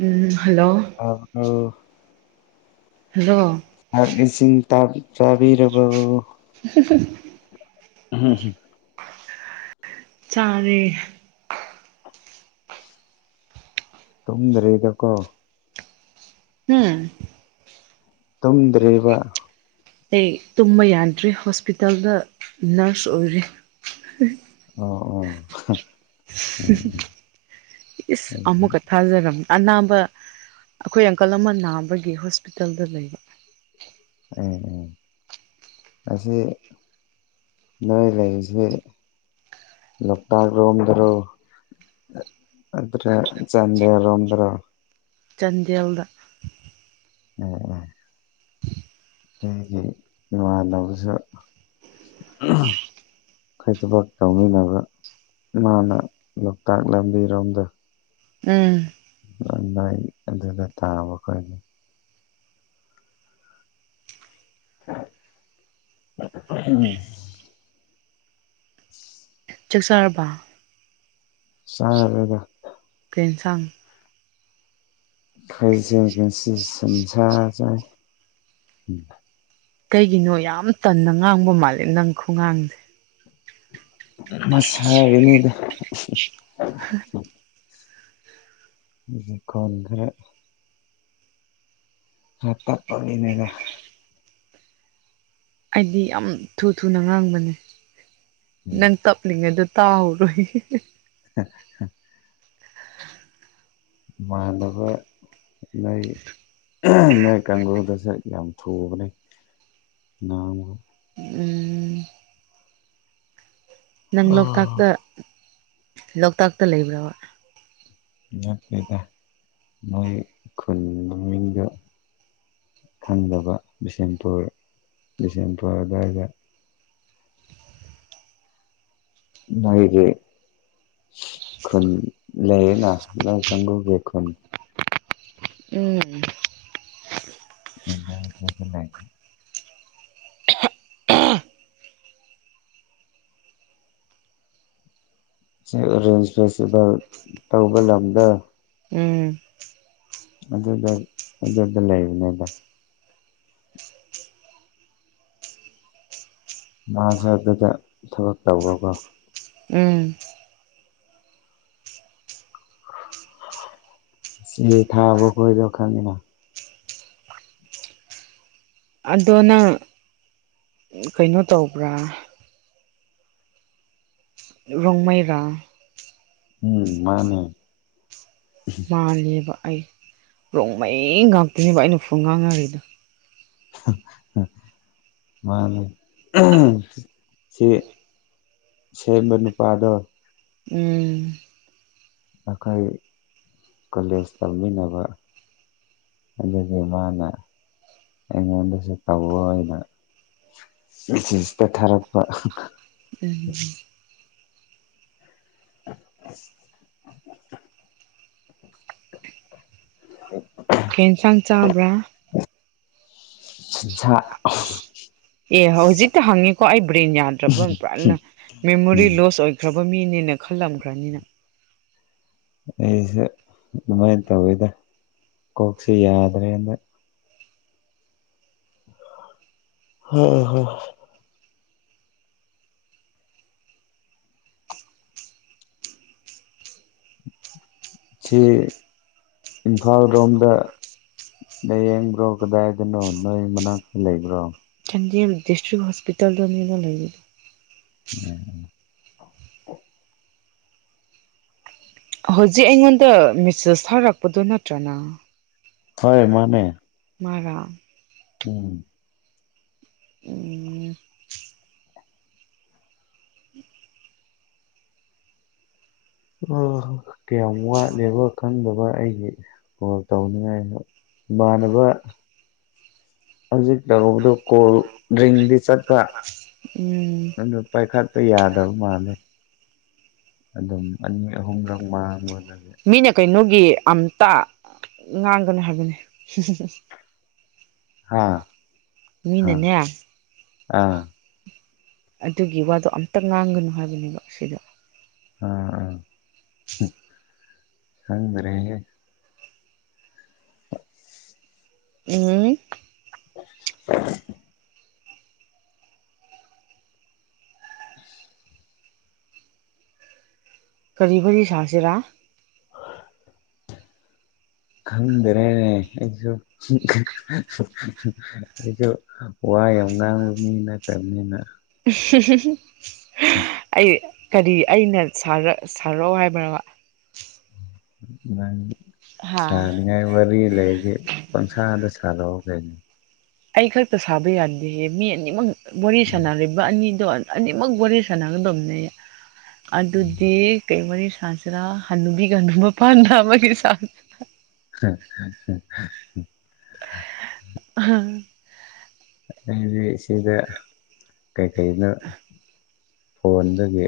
ꯎꯝ hello ꯑꯥ ꯑꯥ hello ꯆꯥꯥꯛ ꯏꯁꯤꯡ ꯆꯥꯕꯤꯔꯕꯕꯨ ꯍꯝ ꯍꯝ ꯆꯔꯦ ꯇꯨꯝꯗ꯭ꯔꯦꯗꯀꯣ ꯎꯝ ꯇꯝꯗ꯭ꯔꯦꯕꯥ ꯑꯩ ꯇꯨꯝꯕ ꯌꯥꯗ꯭ꯔꯦ ꯍꯣꯁꯄꯤꯇꯥꯜꯗ ꯅꯔꯁ ꯑꯣꯏꯔꯦ ꯑꯣ ꯑꯣ ꯎꯝ ꯏꯁ ꯑꯃꯃ ꯎꯝ ꯀꯊꯖꯝ ꯑꯅꯥꯕ ꯑꯩꯈꯣꯏ ꯑꯪꯀꯜ ꯑꯃ ꯅꯥꯕꯒꯤ ꯍꯣꯁꯄꯤꯇꯥꯜꯗ ꯂꯩꯕ ꯎꯝ ꯎꯝ ꯑꯁꯤꯁ ꯅ‌ꯪ ꯂꯩꯁ ꯂꯇꯒ꯭ꯔꯣꯗꯔꯣ ꯑꯗꯨꯗ꯭ꯔꯦ ꯆꯗꯔꯣꯗ꯭ꯔꯣ ꯆꯥꯟꯗꯦꯜꯗ ꯑꯣ ꯑꯩꯒꯤ ꯏꯃꯥꯟꯅꯕꯁꯨ ꯑꯩ ꯊꯕꯛ ꯇꯧꯃꯤꯟꯅꯕ ꯃꯥꯅ ꯂꯣꯛꯇꯥꯛ ꯂꯝꯕꯤꯔꯣꯝꯗ ꯎꯝ ꯂꯏ ꯑꯗꯨꯗ ꯇꯥꯕ ꯑꯩꯈꯣꯏꯅꯤ ꯎꯝ [unintelligible] ꯆꯥꯛꯆꯥꯔꯕ ꯁꯗ ꯇꯥꯡ ꯀꯩꯁꯦ ꯀꯟꯁꯤ ꯁꯨꯝꯖꯖꯦ ꯎꯝ ꯀꯩꯒꯤꯅꯣ ꯌꯥꯝ ꯇꯟꯅ ꯉꯥꯡꯕ ꯃꯥꯜꯂꯦ ꯅꯪ ꯈꯣꯡꯒꯥꯡꯁꯦ ꯃꯁꯒꯅꯤꯗꯥ ꯍꯥ ꯀꯗ꯭ꯔ ꯍꯥ ꯇꯞꯄꯒꯅꯦꯗ ꯑꯩꯗꯤ ꯌꯥꯝ ꯊꯨ ꯊꯨꯅ ꯉꯥꯡꯕꯅꯦ ꯎꯝ ꯅꯪ ꯇꯞꯂꯤꯉꯩꯗ ꯇꯥꯎꯔꯣ [unintelligible] ꯃꯥꯟꯅꯕ ꯂꯩ ꯅꯣꯏ ꯀꯥꯡꯒꯨꯗꯁꯨ ꯌꯥꯝ ꯊꯨꯕꯅꯦ ꯎꯝ ꯅꯪ ꯂꯣꯛꯇꯥꯛꯇ ꯂꯣꯛꯇꯥꯛꯇ ꯂꯩꯕ꯭ꯔꯕ ꯉꯠꯇꯗ ꯅꯣꯏ ꯈꯨꯗ ꯈꯪꯗꯕ ꯕꯤꯁꯦꯝꯄꯨꯔ ꯕꯤꯁꯦꯝꯄꯨꯔ ꯑꯗꯨꯋꯥꯏꯗ ꯑꯩꯒꯤ ꯈꯨꯟ ꯂꯩꯌꯦꯅ ꯂ ꯀꯥꯡꯕꯨꯨꯒꯤ ꯈꯨꯟ ꯎꯝ ꯏꯥꯏꯅ ꯑꯣꯔꯦꯟꯖ ꯐꯦꯁꯇꯤꯚꯦꯜ ꯇꯧꯕ ꯂꯝꯗ ꯎꯝ ꯑꯗꯨꯗ ꯑꯗꯨꯗ ꯂꯩꯕꯅꯦꯗ ꯃꯥꯁ ꯑꯗꯨꯗ ꯊꯕꯛ ꯇꯧꯕꯀꯣ ꯎꯝ ꯁꯤ ꯊꯥꯕ ꯈꯣꯏꯗ ꯈꯪꯅꯤꯅ ꯑꯗꯣ ꯅꯪ ꯀꯩꯅꯣ ꯇꯧꯕ꯭ꯔꯥ ꯔꯣꯡꯃꯩꯔꯥ ꯎꯝ ꯃꯥꯅꯦ ꯃꯥꯂꯕ ꯑꯩ ꯔꯣꯡ ꯃꯩ ꯉꯥꯛꯇꯣꯏꯅꯦꯕ ꯑꯩꯅ ꯐꯨ ꯉꯥꯡꯅꯔꯤꯗ ꯃꯥꯅꯦ ꯁꯤ ꯁꯦꯝꯕ ꯅꯨꯄꯥꯗꯣ ꯎꯝ ꯑꯩꯈꯣꯏ ꯀꯣꯂꯦꯖ ꯇꯧꯃꯤꯟꯅꯕ ꯑꯗꯨꯗꯤ ꯃꯥꯅ ꯑꯩꯉꯣꯟꯗꯁꯨ ꯇꯧꯋ ꯑꯣꯏꯅ ꯇꯠ ꯊꯥꯔꯛꯄ ꯎꯝ ꯑ ꯎ ꯀꯩ ꯏꯟꯁꯥꯡ ꯆꯥꯕ꯭ꯔꯥ ꯑꯆꯥꯆꯥ ꯑꯦ ꯍꯧꯖꯤꯛꯇ ꯍꯪꯉꯤꯀꯣ ꯑꯩ ꯕ꯭ꯔꯦꯟ ꯌꯥꯗ꯭ꯔꯕ ꯄꯨꯅ ꯃꯦꯃꯣꯔꯤ ꯎꯝ ꯂꯣꯁ ꯑꯣꯏꯈ꯭ꯔꯕ ꯃꯤꯦꯅꯤꯅ ꯈꯒ꯭ꯔꯥꯅꯤꯅ ꯑꯩꯁꯦ ꯑꯗꯨꯃꯥꯏꯅ ꯇꯧꯋꯤꯗ ꯀꯣꯛꯁꯤ ꯌꯥꯗ꯭ꯔꯦꯅ ꯑꯣꯝ ꯁꯤ ꯏꯝꯐꯥꯜ ꯔꯣꯝꯗ ꯅ ꯌꯦꯡꯕ꯭ꯔꯣ ꯀꯗꯥꯏꯗꯅꯣ ꯅꯣꯏ ꯃꯅꯥꯛꯇ ꯂꯩꯕ꯭ꯔꯣ ꯆꯥꯟꯗꯦꯜ ꯗꯤꯁꯇ꯭ꯔꯤꯛ ꯍꯣꯁꯄꯤꯇꯥꯜꯗꯅꯤꯅ ꯂꯩꯔꯤꯗ ꯎꯝꯝ ꯍꯧꯖꯤꯛ ꯑꯩꯉꯣꯟꯗ ꯃꯦꯁꯦꯁ ꯊꯥꯔꯛꯄꯗꯨ ꯅꯠꯇ꯭ꯔꯅ ꯍꯣꯏ ꯃꯥꯅꯦ ꯃꯥꯥꯡ ꯎꯝ ꯑꯣ ꯑ ꯀ ꯂꯩꯕ ꯈꯪꯗꯕ ꯑꯩꯒꯤ ꯀꯣꯜ ꯇꯧꯅꯤꯡꯉꯥꯏ ꯏꯃꯅꯕ ꯍꯧꯖꯤꯛ ꯇꯧꯕꯗ ꯀꯣꯜ ꯗ꯭ꯔꯤꯡꯗꯤ ꯆꯠꯄ ꯎꯝ ꯑꯗꯨ ꯄꯥꯏꯈꯠꯄ ꯌꯥꯏ ꯌꯥꯗꯕꯨ ꯃꯥꯅꯦ ꯑꯗꯨꯝ ꯑꯅꯤ ꯑꯍꯨꯝꯔꯛ ꯃꯥꯡ ꯑꯣꯏꯔꯒꯦ ꯒꯤ ꯑꯝꯇ ꯉꯥꯡꯒꯅꯤ ꯍꯥꯏꯕꯅꯤ ꯍꯥ ꯃꯤ ꯍꯥ ꯃꯅꯦ ꯑꯥ ꯑꯗꯨꯒꯤ ꯋꯥꯗꯣ ꯑꯝꯇ ꯉꯥꯡꯒꯅꯨ ꯍꯥꯏꯕꯅꯦꯕ ꯁꯤꯗ ꯑꯥ ꯑ ꯍꯗ꯭ꯔꯦ ꯎꯝ [unintelligible] ꯀꯔꯤ ꯐꯔꯤ ꯁꯥꯁꯤꯔꯥ ꯈꯪꯗꯔꯦꯅꯦꯁꯨꯁꯨ ꯋꯥ ꯌꯥꯝ ꯉꯥꯡꯕ ꯃꯤ ꯅꯠꯇꯕꯅꯤꯅ ꯑꯩꯗꯤ ꯀꯔꯤ ꯑꯩꯅ ꯁꯥꯔꯛꯑꯣ ꯍꯥꯏꯕ꯭ꯔ ꯅꯪ ꯁꯥꯅꯤꯡꯉꯥꯏ ꯋꯥꯔꯤ ꯂꯩꯗꯤ ꯄꯪꯁꯥꯗ ꯁꯥꯔꯛꯑꯣ ꯂꯩ ꯑꯩ ꯈꯛꯇ ꯁꯥꯕ ꯌꯥꯗꯦꯍꯦ ꯃꯤ ꯑꯅꯤꯃꯛ ꯋꯥꯔꯤ ꯎꯝ ꯁꯥꯟꯅꯔꯤꯕ ꯑꯅꯤ ꯑꯅꯤꯃꯛ ꯋꯥꯔꯤ ꯁꯥꯟꯅꯒꯗꯕꯅꯦ ꯎꯝ ꯑꯗꯨꯗꯤ ꯀꯩ ꯋꯥꯔꯤ ꯁꯥꯖꯔ ꯍꯅꯨꯕꯤ ꯀꯕ ꯄꯥꯟꯗꯥ ꯃꯥꯒꯤ ꯁꯥ [unintelligible] ꯎꯝ ꯑꯗꯤ ꯁꯤꯗ ꯀ ꯀꯩ ꯀꯩꯨ ꯐꯣꯟꯗꯒꯤ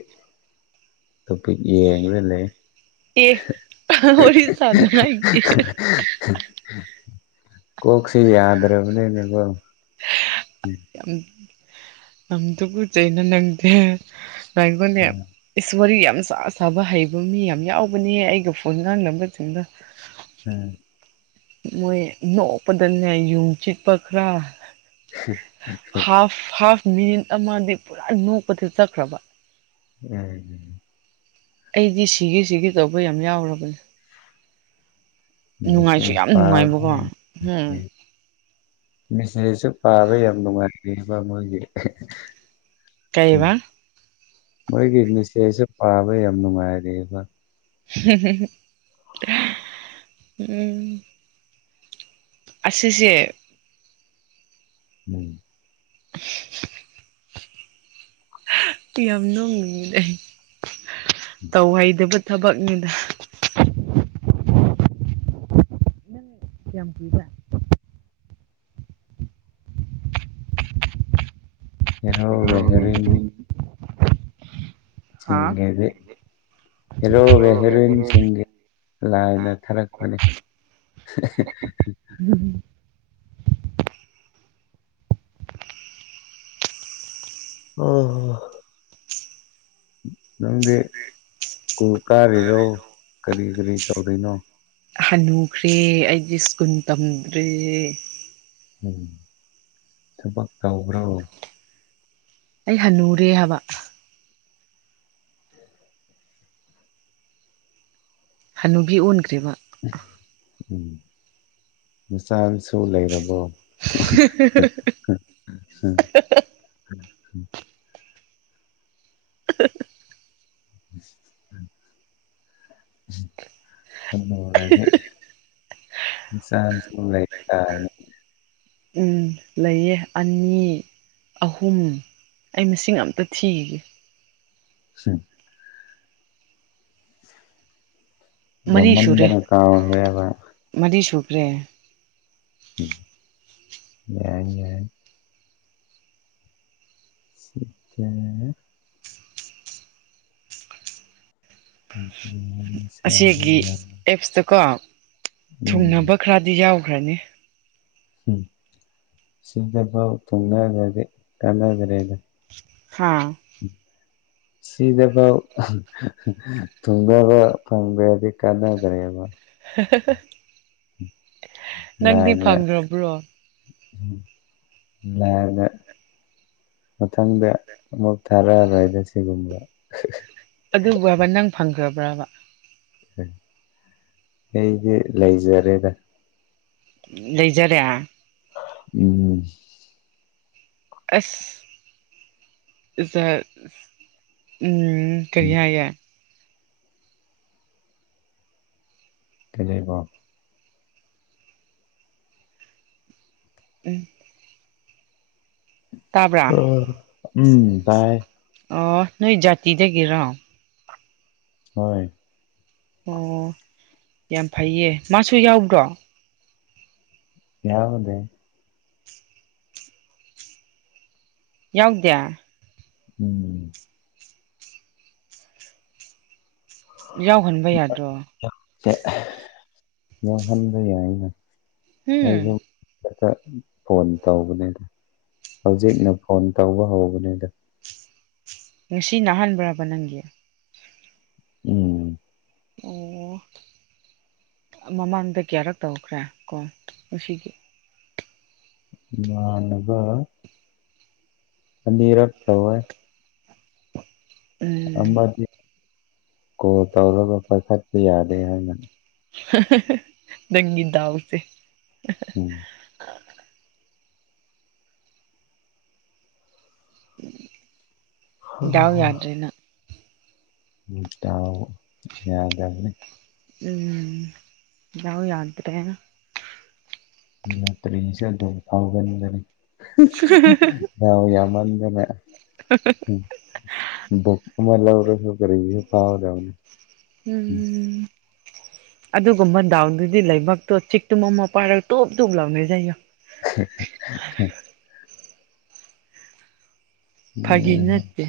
ꯇꯣꯄꯤꯛ ꯌꯦꯡꯂꯡꯒ ꯂꯩ ꯑꯦ ꯍꯔꯤ ꯁꯥꯅ ꯍꯥꯏ ꯀꯣꯛꯁꯤ ꯌꯥꯗ꯭ꯔꯕꯅꯤꯅꯦꯀꯣ ꯎꯝ ꯌꯥꯝꯝꯗꯨ ꯀ ꯆꯩꯩꯅ ꯅꯪꯗꯦ ꯉꯈꯣꯟꯅꯦ ꯏꯁꯔꯤ ꯌꯥꯝ ꯌꯥꯝ ꯆꯥ ꯁꯥꯥꯕ ꯍꯩꯕ ꯃꯤ ꯌꯥꯝ ꯌꯥꯎꯕꯅꯦ ꯑꯩꯒ ꯐꯣꯟ ꯉꯥꯡꯅꯕꯁꯤꯡꯗ ꯎꯝ ꯃꯣꯏ ꯅꯣꯛꯄꯗꯅꯦ ꯌꯨꯝ ꯆꯤꯛꯄ ꯈꯔ ꯍꯥꯐ [unintelligible] ꯍꯥꯐ ꯃꯤꯅꯤꯠ ꯑꯃꯗꯤ ꯄꯨꯔꯥ ꯅꯣꯛꯄꯁꯦ ꯆꯠꯈ꯭ꯔꯕ ꯎꯝꯝ ꯑꯩꯗꯤ ꯁꯤꯒꯤ ꯁꯤꯒꯤ ꯇꯧꯕ ꯌꯥꯝ ꯌꯥꯎꯔꯕꯅꯦ ꯅꯨꯡꯉꯥꯏꯁꯨ ꯁꯦꯁ ꯌꯥꯝ ꯄꯥꯎ ꯅꯨꯡꯉꯥꯏꯕꯀꯣ ꯎꯝ ꯃꯤꯁꯔꯤꯁꯨ ꯄꯥꯕ ꯌꯥꯝ ꯅꯨꯡꯉꯥꯏꯕ ꯃꯣꯏꯒꯤ ꯀꯩꯕ ꯃꯣꯏꯒꯤꯅꯁꯦꯁ ꯄꯥꯕ ꯌꯥꯝꯅꯅꯨꯡ ꯃꯥꯔꯕ ꯎꯝ ꯑꯁꯦꯁꯦ ꯎꯝ [unintelligible] ꯇꯤ ꯌꯥꯝꯅ ꯃꯤ ꯇꯧꯍꯩꯗꯕ ꯊꯕꯛꯅꯤꯗ ꯀ ꯀꯖ ꯍꯔꯣ ꯦꯍꯔꯤꯟ ꯍꯥꯥ ꯆꯒꯗꯤ ꯍꯤꯔꯣꯒ ꯍꯦꯔꯣꯏꯟꯁꯤꯡꯒꯤ ꯂꯥꯏꯗ ꯊꯥꯔꯛꯄꯅꯤ [unintelligible] ꯑꯣ ꯅꯦ ꯀꯨ ꯇꯥꯔꯦꯔꯣ ꯀꯔꯤ ꯀꯔꯤ ꯇꯧꯔꯤꯅꯣ ꯍꯟꯅꯨꯈ꯭ꯔꯦ ꯑꯩꯗꯤ ꯁ꯭ꯀꯨꯜ ꯇꯝꯗ꯭ꯔꯦ ꯎꯝ ꯊꯕꯛ ꯇꯕ꯭ꯔꯣ ꯑꯩ ꯍꯅꯨꯔꯦ ꯍꯥꯏꯕ ꯍꯅꯨꯕꯤ ꯑꯣꯟꯈ꯭ꯔꯦꯔꯤꯕ ꯃꯆꯥꯥꯟꯁꯨ ꯂꯩꯔꯕꯣ [unintelligible] ꯎꯝ ꯑꯗꯨꯔꯗꯤ ꯏꯟꯁꯥꯟꯁ ꯂꯩ ꯎꯝ ꯂꯩꯌꯦ ꯑꯅꯤ ꯑꯍꯨꯝ ꯑꯩ ꯃꯁꯤꯡ ꯑꯝꯇ ꯊꯤꯒꯦ ꯁꯤ ꯃꯔꯤ ꯁꯨꯔꯦ ꯌꯥꯝꯃꯟꯗꯅ ꯀꯥꯎꯈ꯭ꯔꯦꯕ ꯃꯔꯤ ꯁꯨꯈ꯭ꯔꯦ ꯝ ꯌꯥ ꯁꯤ ꯀꯦ ꯎ ꯑꯁꯤꯒꯤ ꯑꯦꯞꯁꯇꯀꯣ ꯎꯝ ꯊꯨꯡꯅꯕ ꯈꯔꯗꯤ ꯌꯥꯎꯈ꯭ꯔꯅꯤ ꯎꯝ ꯁꯤꯗꯐꯥꯎ ꯊꯨꯡꯅꯈ꯭ꯔꯗꯤ ꯀꯥꯟꯅꯈ꯭ꯔꯦꯗ ꯍꯥꯥ ꯁꯤꯗꯐꯥꯎ ꯊꯨꯡꯗꯕ ꯐꯪꯗ꯭ꯔꯦꯗꯤ ꯀꯥꯟꯅꯗ꯭ꯔꯦꯕ [unintelligible] [unintelligible] ꯅꯪꯗꯤ ꯐꯪꯈ꯭ꯔꯕ꯭ꯔꯣ ꯎ ꯂꯥꯏꯔꯗ ꯃꯊꯪꯗ ꯑꯃꯨꯛ ꯊꯥꯔꯛꯑꯔꯣꯏꯗ ꯁꯤꯒꯨꯝꯕ ꯑꯗꯨꯕ ꯅꯪ ꯐꯪꯈ꯭ꯔꯕ꯭ꯔꯕ ꯎ ꯑꯩꯗꯤ ꯂꯩꯖꯔꯦꯗ ꯂꯩꯖꯔꯦ ꯎꯝ ꯑꯁ ꯎꯝ ꯎ ꯀꯔꯤꯌꯥ ꯌꯥꯦ ꯀꯩꯅꯕꯣ ꯎꯝ ꯇꯥꯕ꯭ꯔꯥ ꯑ ꯎꯝ ꯥꯏ ꯑꯣ ꯅꯣꯏ ꯖꯥꯇꯤꯗꯒꯤꯔꯣ ꯍꯣꯏ ꯑꯣ ꯌꯥꯝ ꯐꯩꯌꯦ ꯃꯥꯁꯨ ꯌꯥꯎꯕ꯭ꯔꯣ ꯌꯥꯎꯗꯦ ꯌꯎꯗꯌꯥ ꯎꯝ ꯌꯥꯎꯍꯟꯕ ꯌꯥꯗ꯭ꯔꯣ ꯌꯥꯎꯍꯟꯖꯦ ꯑꯩꯅ ꯎꯝ ꯑꯩꯁꯨ ꯐꯣꯟ ꯇꯧꯕꯅꯤꯅ ꯍꯧꯖꯤꯛꯅ ꯐꯣꯟ ꯇꯧꯕ ꯍꯧꯕꯅꯤꯗ ꯉꯁꯤ ꯅꯥꯍꯟꯕ꯭ꯔꯕ ꯅꯪꯒꯤ ꯎꯝ ꯑꯣ ꯃꯃꯥꯡꯗ ꯀꯌꯥꯔꯛ ꯇꯧꯈ꯭ꯔꯦ ꯀꯣ ꯉꯁꯤꯒꯤ ꯃꯥ ꯑꯅꯕ ꯑꯅꯤꯔꯛꯇ ꯇꯧꯣꯏ ꯎꯝ ꯑꯃꯗꯤ ꯀꯣ ꯇꯧꯔꯒ ꯄꯥꯏꯈꯠꯄ ꯌꯥꯗꯦ ꯍꯥꯏꯅꯅ ꯗꯪꯒꯤꯗꯥꯥꯎꯁꯦ ꯎꯝ ꯗꯥꯎ ꯌꯥꯗꯅ ꯎꯠꯇ ꯌꯥꯗꯅꯤꯅꯤ ꯎꯝ ꯌꯥꯎ ꯌꯥꯗ꯭ꯔꯦ ꯂꯇꯔꯤꯦꯟꯁ ꯑꯗꯨꯗꯧꯕ ꯊꯥꯎꯒꯅꯤꯗꯅꯤ ꯍ ꯌꯥꯝꯃꯗꯅ ꯃꯔꯁꯨꯔꯤ ꯐꯥꯗ ꯎꯝ ꯑꯗꯨꯒꯨꯝꯕ ꯗꯥꯎꯗꯨꯗꯤ ꯂꯩꯕꯛꯇꯣ ꯆꯤꯛꯇꯨꯝ ꯑꯃ ꯄꯥꯏꯔꯒ ꯇꯣꯞ ꯇꯣꯞ ꯂꯥꯎꯅꯖꯩꯣ [unintelligible] ꯐꯒꯦ ꯅꯆ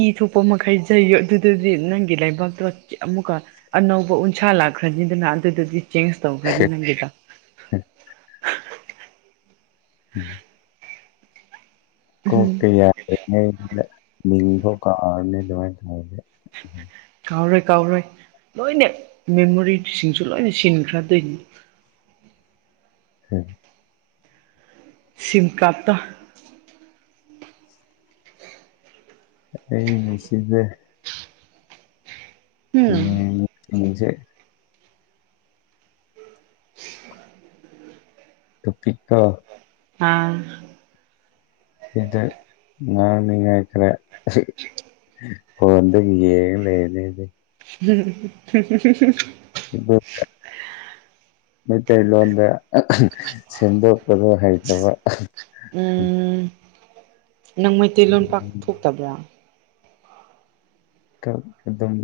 ꯏ ꯊꯣꯛꯄ ꯃꯈꯩ ꯂꯩꯩꯨ ꯑꯗꯨꯗꯗꯤ ꯅꯪꯒꯤ ꯂꯩꯕꯥꯛꯇꯣ ꯑꯃꯨꯛꯀ ꯑꯅꯧꯕ ꯎꯟꯁꯥ ꯂꯥꯛ ꯈꯖꯗ ꯅꯥꯟꯗꯗꯗꯤ ꯆꯦꯟꯖ ꯇꯧ ꯈꯖꯪꯗ ꯎꯝ ꯀꯣ ꯎꯝ ꯌꯥ ꯀꯔ ꯇꯦ ꯀꯥꯎꯔꯣꯏ ꯀꯥꯎꯔꯣꯏ ꯂꯣꯏꯅ ꯃꯦꯃꯣꯔꯤꯁꯤꯡꯁꯨ ꯂꯣꯏꯅ ꯁꯤꯟꯈ꯭ꯔꯗꯣꯏꯅꯤ ꯍꯝ ꯁꯤꯜꯀꯥꯞꯇ ꯑꯩ ꯃꯁꯤꯁꯤꯗꯦ ꯎꯝ ꯑꯁꯦ [unintelligible] ꯇ ꯄꯀ ꯑ ꯁꯤꯇ ꯉꯔ ꯃꯤ ꯀꯥꯏꯈ꯭ꯔꯦ ꯐꯣꯟꯗ ꯌꯦꯡꯉ ꯂꯩ ꯂꯩꯗꯤ ꯊꯦꯦ ꯊꯦ ꯊꯦꯦ ꯔ ꯃꯩꯇꯩ ꯂꯣꯟꯗ ꯁꯦꯝꯗꯣꯛꯄꯗꯣ ꯍꯩꯇꯕ ꯎꯝ ꯅꯪ ꯃꯩꯇꯩ ꯂꯣꯟ ꯄꯥꯛ ꯊꯣꯛꯇꯕ꯭ꯔꯥ ꯇ ꯑꯦꯗꯝꯝ